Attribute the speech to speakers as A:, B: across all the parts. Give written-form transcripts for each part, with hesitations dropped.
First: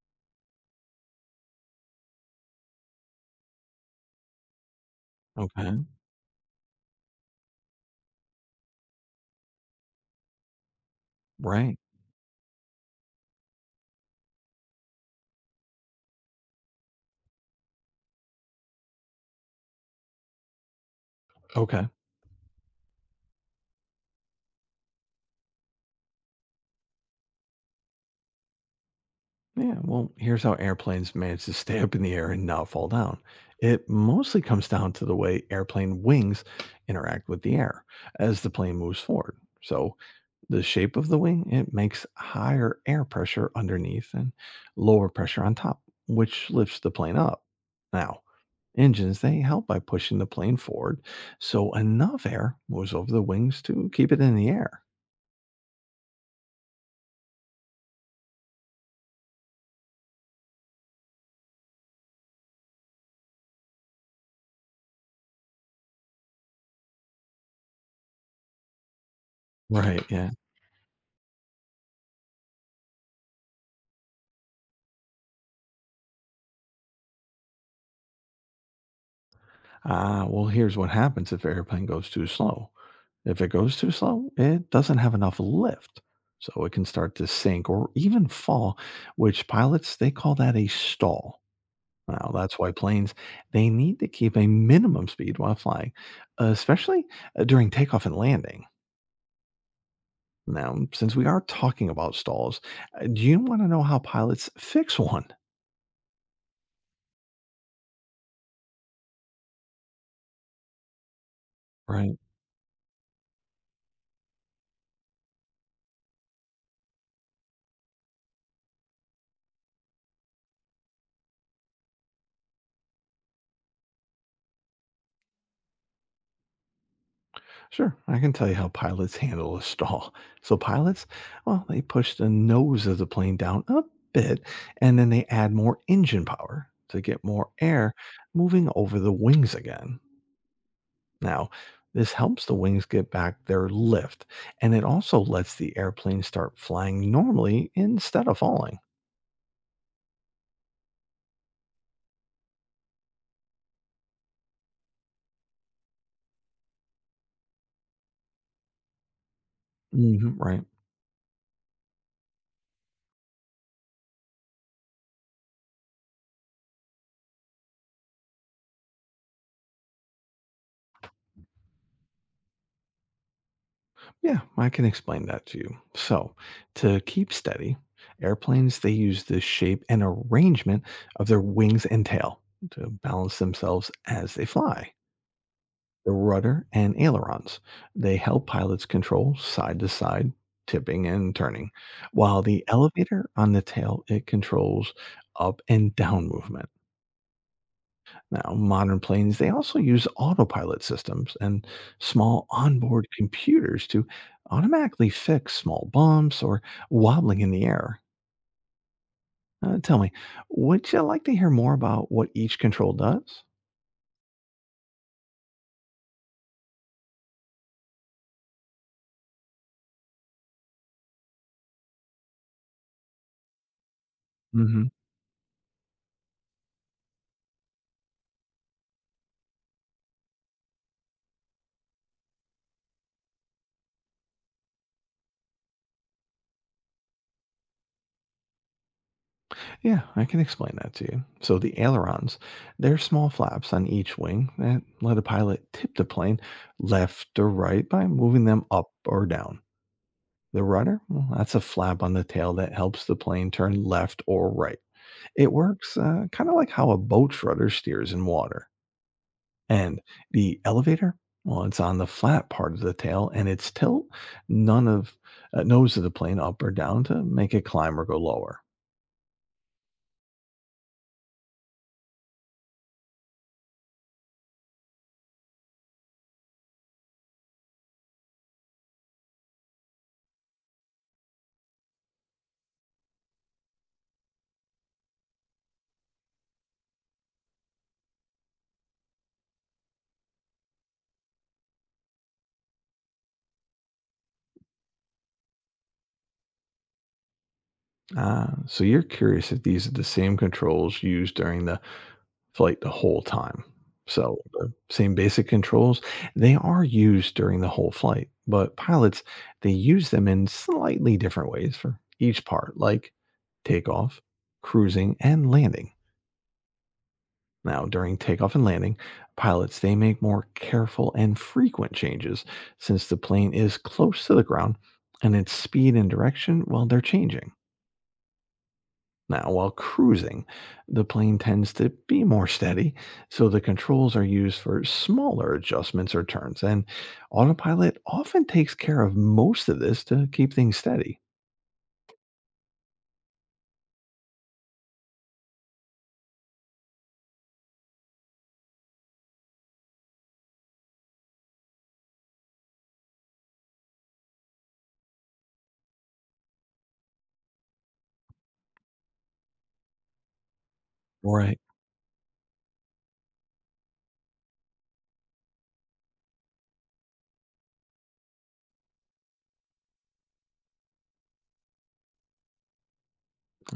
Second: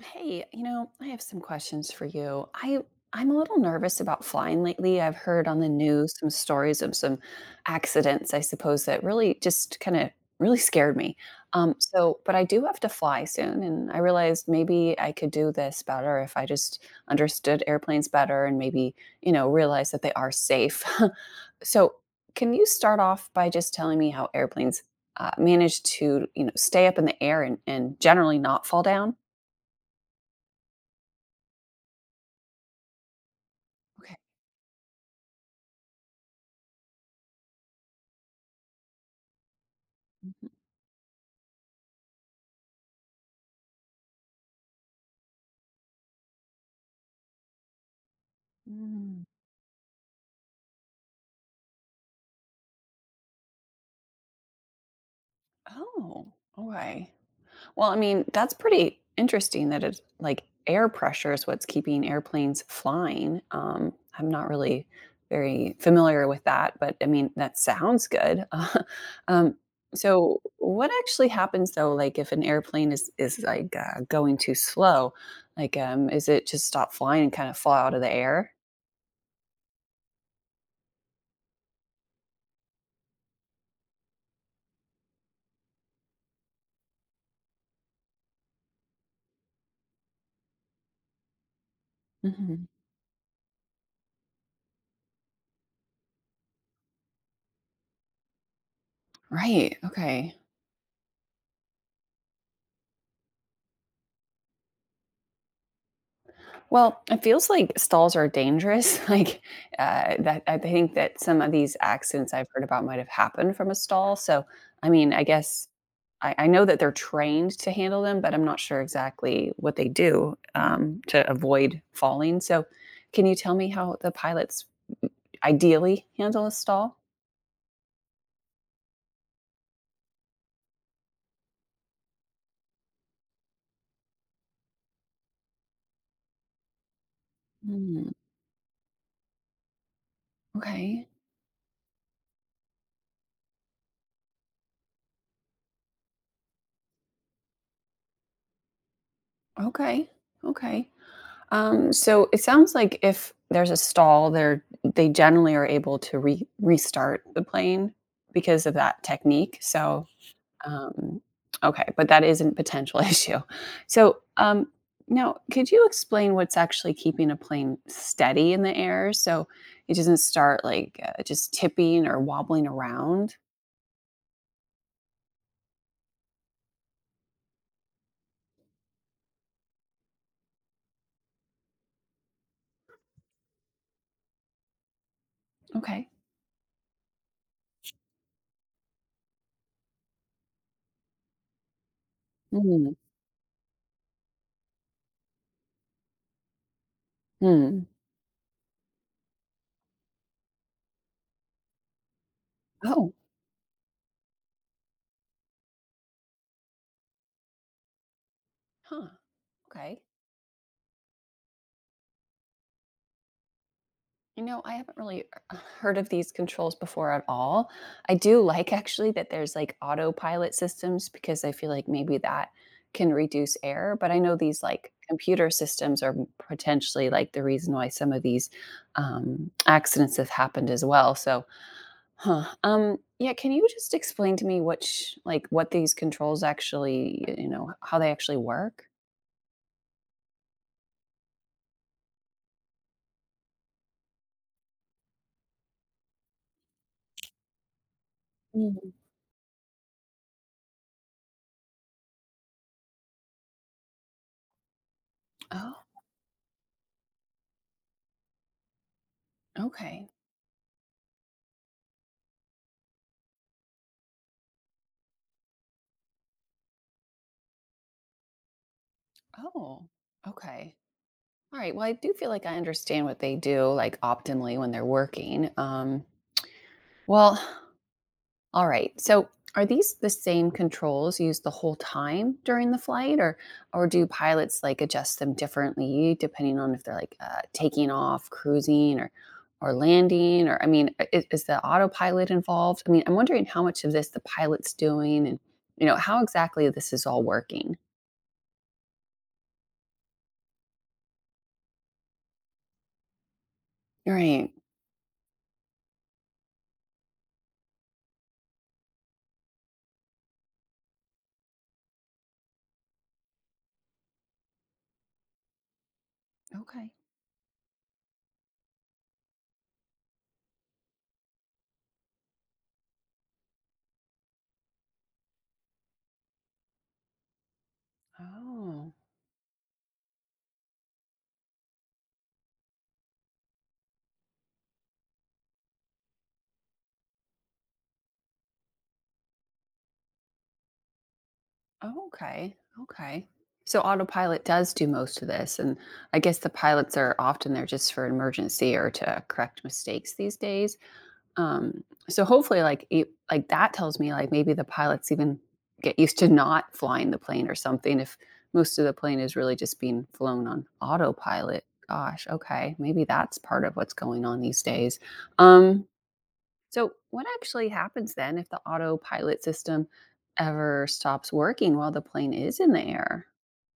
A: Hey, you know, I have some questions for you. I'm a little nervous about flying lately. I've heard on the
B: Okay.
A: news some stories of some accidents, I suppose, that really just kind of really scared me. Um,
B: Right.
A: so, but I do have to fly soon, and I realized maybe I could do this better if I just understood airplanes better and maybe, you know, realize that they are safe.
B: Okay.
A: So, can you start off by just telling me how airplanes manage to, you know, stay up in the air and generally not fall down?
B: Yeah. Well, here's how airplanes manage to stay up in the air and not fall down. It
A: Okay.
B: mostly comes down to the way airplane wings interact with the air as the plane moves forward. So, the shape of the wing, it makes higher air pressure underneath and lower pressure on top, which lifts the plane up. Now, engines,
A: Mm.
B: they help by pushing the plane forward so enough air moves over the wings to keep it in the air.
A: Oh, okay. Well, I mean, that's pretty interesting that it's like air pressure is what's keeping airplanes flying. I'm not really very familiar with that, but I mean, that sounds good. Um,
B: Right. Yeah.
A: so what actually happens though, like if an airplane is like going too slow, like is it just stop flying and kind of fall out of the air?
B: Ah, well, here's what happens if airplane goes too slow. If it goes too slow, it doesn't have enough lift, so it can start to sink or even fall, which pilots they call that a stall. Now, that's
A: Hmm.
B: why planes they need to keep a minimum speed while flying, especially during takeoff and landing.
A: Right. Okay.
B: Now, since we are talking about stalls, do you want to know how pilots fix one?
A: Well, it feels like stalls are dangerous. Like that, I think that some of these
B: Right.
A: accidents I've heard about might have happened from a stall. So, I mean, I guess I know that they're trained to handle them, but I'm not sure exactly what they do to avoid falling. So, can you tell me how the pilots ideally handle a stall?
B: Sure, I can tell you how pilots handle a stall. So pilots, well, they push the nose of the plane down a bit and then they add more engine power to get more air
A: Mm,
B: moving over the wings again.
A: okay.
B: Now, this helps the wings get back their lift and it also lets the airplane start flying normally instead of falling.
A: Okay. Okay. So it sounds like if there's a stall, they generally are able to restart the plane because of that technique. So
B: Mhm, right.
A: um, okay, but that isn't potential issue. So now, could you explain what's actually keeping a plane steady in the air so it doesn't start like just tipping or wobbling around?
B: Yeah, I can explain that to you. So, to keep steady, airplanes they use the shape and arrangement of their wings and tail to balance themselves as they fly.
A: Okay.
B: The rudder and ailerons, they help pilots control side to side tipping and turning, while the
A: Mm-hmm.
B: elevator on the tail it controls up and down movement. Now, modern planes, they also use autopilot systems and small onboard
A: Oh,
B: computers to automatically fix small bumps or wobbling in the air.
A: huh.
B: Tell
A: Okay.
B: me, would you like to hear more about what each control does?
A: You know, I haven't really heard of these controls before at all. I do like actually that there's like autopilot systems because I feel like maybe that can reduce error. But I know these
B: Hmm.
A: like computer systems are potentially like the reason why some of these accidents have happened as well. So, huh. Yeah, can you just explain to me what like what these controls actually, you know, how they actually work?
B: Yeah, I can explain that to you. So the ailerons, they're small flaps on each wing that let a pilot tip the plane left or right by moving them up
A: Mhm.
B: or down. The rudder, well, that's a flap on the tail that helps the plane turn left or right. It
A: Oh,
B: works, kinda like how a boat's rudder steers in water. And
A: okay.
B: the elevator? Well, it's on the flat part of the tail, and its tilt none of nose of the plane up or down to make it climb or go lower.
A: Oh, okay. All right. Well, I do feel like I understand what they do, like optimally when they're working. Well, all right. So, are these the same controls used the whole time during the flight, or do pilots like adjust them differently depending on if they're like taking off, cruising, or landing? Or I mean, is the autopilot involved? I mean, I'm wondering how much of this the pilot's doing, and you know how exactly this is all working.
B: Ah, so you're curious if these are the same controls used during the flight the whole time. So
A: Right.
B: the same basic controls, they are used during the whole flight, but pilots, they use them in slightly different ways for each part, like takeoff, cruising, and landing.
A: Okay.
B: Now, during takeoff and landing, pilots they make more careful and frequent changes since the plane is close to the ground and its speed and direction, well, they're changing.
A: Oh.
B: Now, while cruising, the plane tends to be more steady, so the controls are used for smaller adjustments or turns, and autopilot often takes care of most of this to keep things steady.
A: Oh, okay. Okay. So autopilot does do most of this, and I guess the pilots are often there just for emergency or to correct mistakes these days. Um, so hopefully, like it, like that tells me like maybe the pilots even get used to not flying the plane or something. If most of the plane is really just being flown on
B: Right.
A: autopilot, gosh, okay, maybe that's part of what's going on these days. Um, so, what actually happens then if the autopilot system ever stops working while the plane is in the air?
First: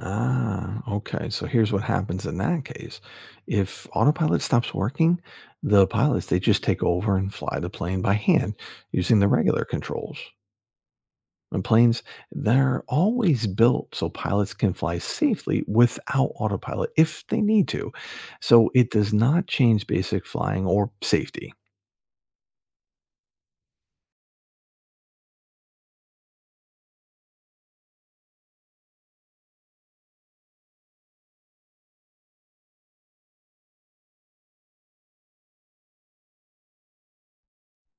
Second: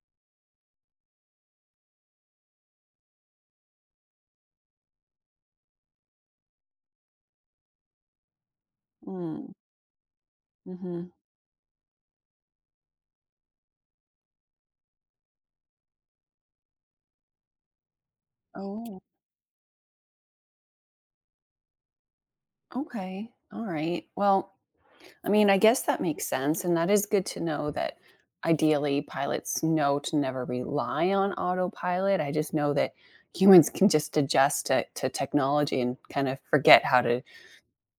B: Ah, okay. So here's what happens in that case. If autopilot stops working, the pilots they just take over and fly the plane by hand using the
A: Mm,
B: regular controls.
A: hmm.
B: And planes they're always built so pilots can fly safely without autopilot if they need to. So it
A: Oh,
B: does not change basic flying or safety,
A: okay. All right. Well, I mean, I guess that makes sense. And that is good to know that ideally pilots know to never rely on autopilot. I just know that humans can just adjust to, technology and kind of forget how to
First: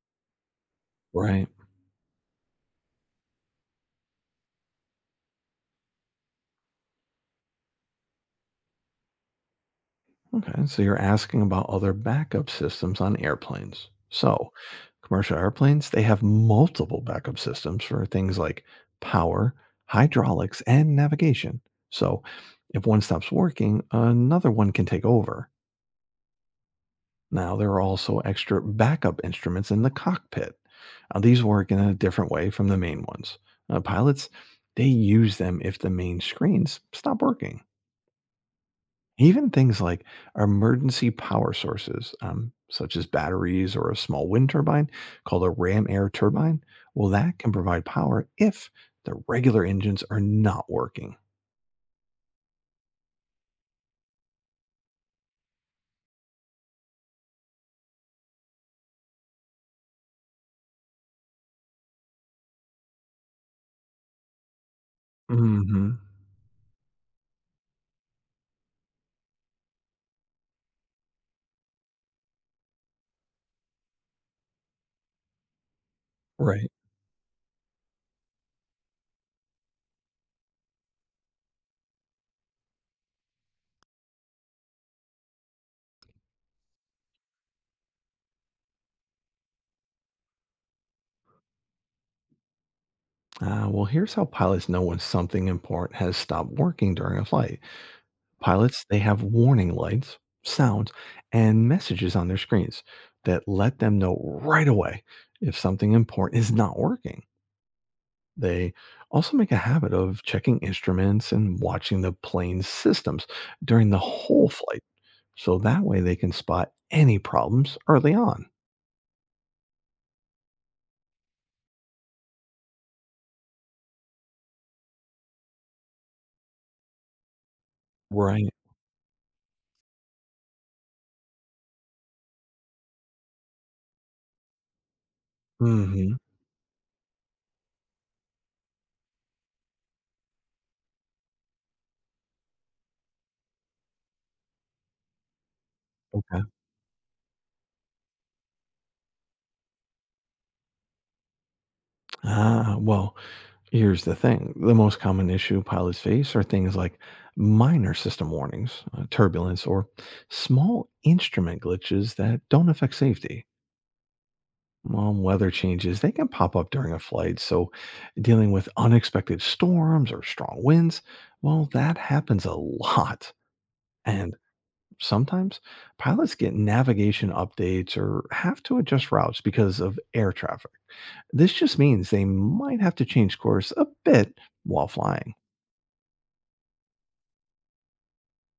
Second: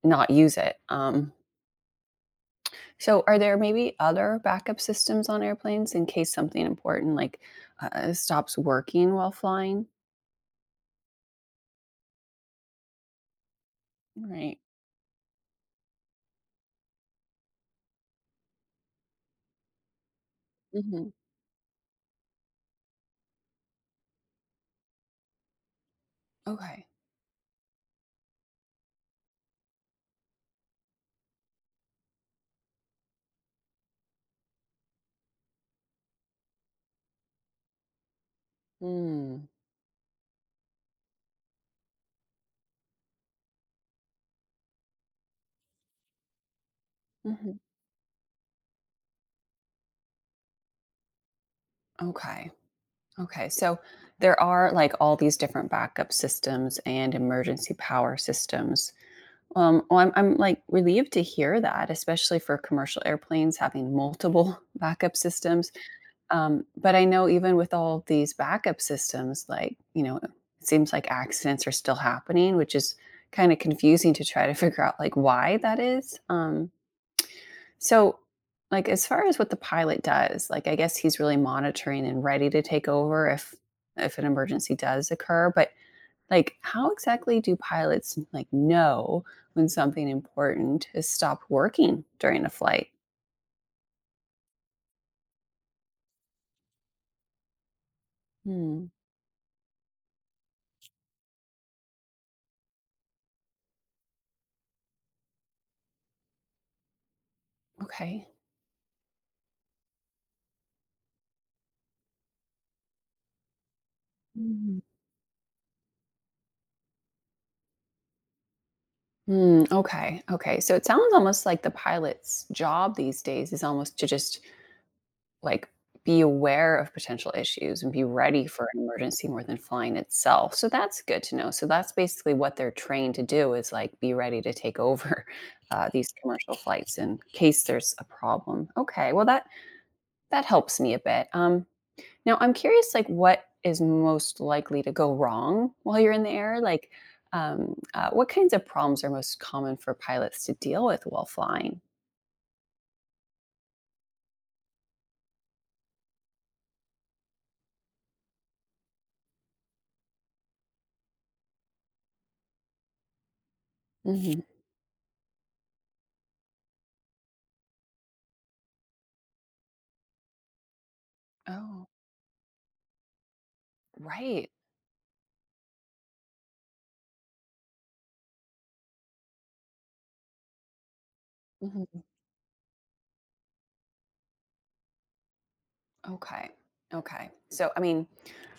A: not use it.
B: right?
A: So, are there maybe other backup systems on airplanes in case something important like stops working while flying?
B: Okay, so you're asking about other backup systems on airplanes. So,
A: Right.
B: commercial airplanes, they have multiple backup systems for things like power, hydraulics, and
A: Hmm.
B: navigation. So, if one stops working, another one can take over.
A: Okay.
B: Now, there are also extra backup instruments in the cockpit. These work in a different way from the main ones. Pilots, they use them if the main screens stop working.
A: Mm.
B: Even things like emergency power sources, such as batteries or a small wind turbine called a ram air turbine, well, that can
A: Hmm.
B: provide power if the regular engines are not working.
A: Okay. Okay. So, there are like all these different backup systems and emergency power systems. Well, I'm like relieved to hear that, especially for commercial airplanes having multiple backup systems.
B: Hmm.
A: But I know even with all of these backup systems, like, you know, it seems like accidents are still happening, which is kind of confusing to try to figure out like why that is.
B: Right.
A: So like as far as what the pilot does, like I guess he's really monitoring and ready to take over if an emergency does occur, but like how exactly do pilots like know when something important has stopped working during a flight?
B: Well, here's how pilots know when something important has stopped working during a flight. Pilots,
A: Hmm.
B: they have warning lights, sounds, and messages on their screens that let them know right away if something important is not working.
A: Okay.
B: They also make a habit of checking instruments and watching the plane's systems during the whole flight. So that way they can spot any problems early on.
A: Mm, okay. Okay. So it sounds almost like the pilot's job these days is almost to just like be aware of potential issues and be ready
B: Right.
A: for an emergency more than flying itself. So that's good to know. So that's basically what they're trained to do is like be ready to take over these
B: Hmm.
A: commercial flights in case there's a problem. Okay. Well, that that helps me a bit. Now, I'm curious, like, what is most likely to go wrong while you're in the
B: Okay.
A: air? Like, what kinds of problems are most common for pilots to deal with while flying?
B: Ah, well, here's the thing. The most common issue pilots face are things like minor system warnings, turbulence, or small instrument glitches that don't affect safety.
A: Hmm.
B: Weather changes, they can pop up during a flight. So, dealing with unexpected storms or strong winds, well,
A: Oh,
B: that happens a lot. And
A: right.
B: sometimes pilots get navigation updates or have to adjust routes because of air traffic. This just
A: Mhm.
B: means they might have to change course a bit while flying.
A: Okay. Okay. So, I mean,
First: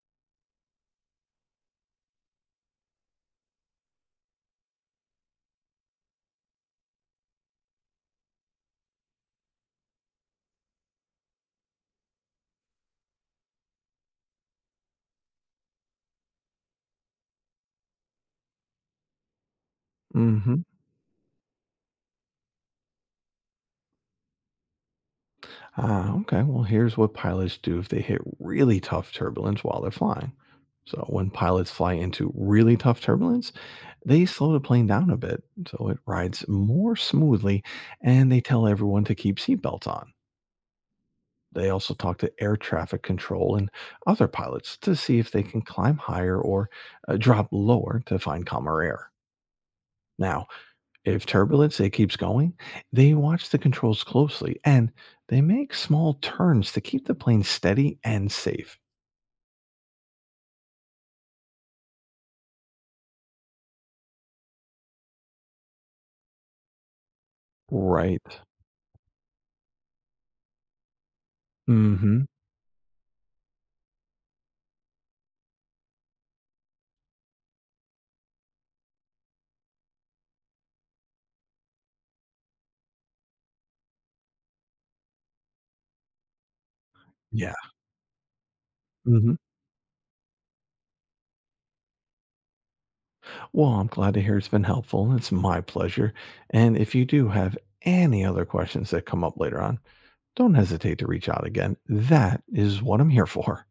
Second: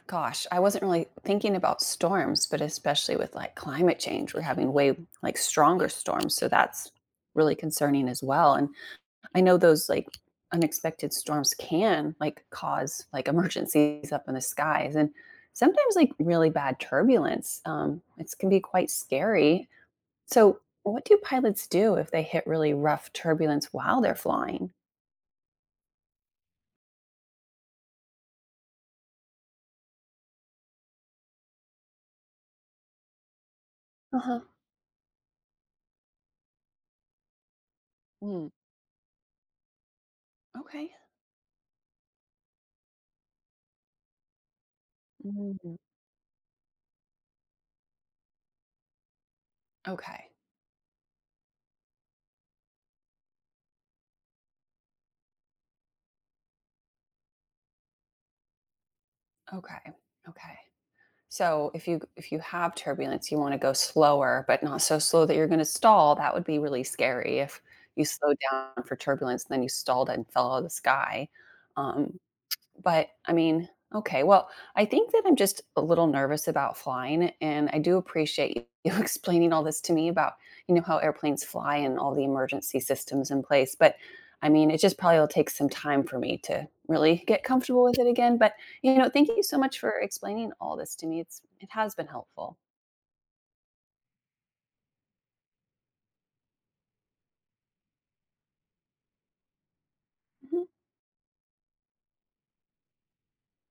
A: gosh, I wasn't really thinking about storms, but especially with like climate change, we're having way like stronger storms. So that's really concerning as well. And I know those like unexpected storms can like cause like emergencies up in the skies and sometimes like really bad turbulence. It can be quite scary. So,
B: Hmm.
A: what do pilots do if they hit really rough turbulence while they're flying?
B: Ah, okay. Well, here's what pilots do if they hit really tough turbulence while they're flying. So, when pilots fly into really tough turbulence,
A: Uh
B: they
A: huh.
B: slow the plane down a bit so it rides more smoothly, and they
A: Mm,
B: tell everyone to keep seatbelts on.
A: okay.
B: They also talk to air traffic control and other pilots to see if they can
A: Mm,
B: climb higher or drop lower to find calmer air.
A: okay.
B: Now, if turbulence it keeps going, they watch the controls closely and they make small turns to keep the plane steady and safe.
A: Okay. Okay. So if you have turbulence, you want to go slower, but not so slow that you're going to stall. That would be really scary if you
B: Right.
A: slowed down for turbulence and then you stalled and fell out of the sky. Um,
B: Mhm.
A: but I mean, okay. Well, I think that I'm just a little nervous about flying, and I do appreciate you explaining all this to me about, you know, how airplanes fly and all the emergency systems in place. But I mean, it just probably will take some time for me to really get
B: Yeah.
A: comfortable with it again. But you know, thank
B: Mhm.
A: you so much for explaining all this to me. It has been helpful.
B: Well, I'm glad to hear it's been helpful. It's my pleasure. And if you do have any other questions that come up later on, don't hesitate to reach out again. That is what I'm here for.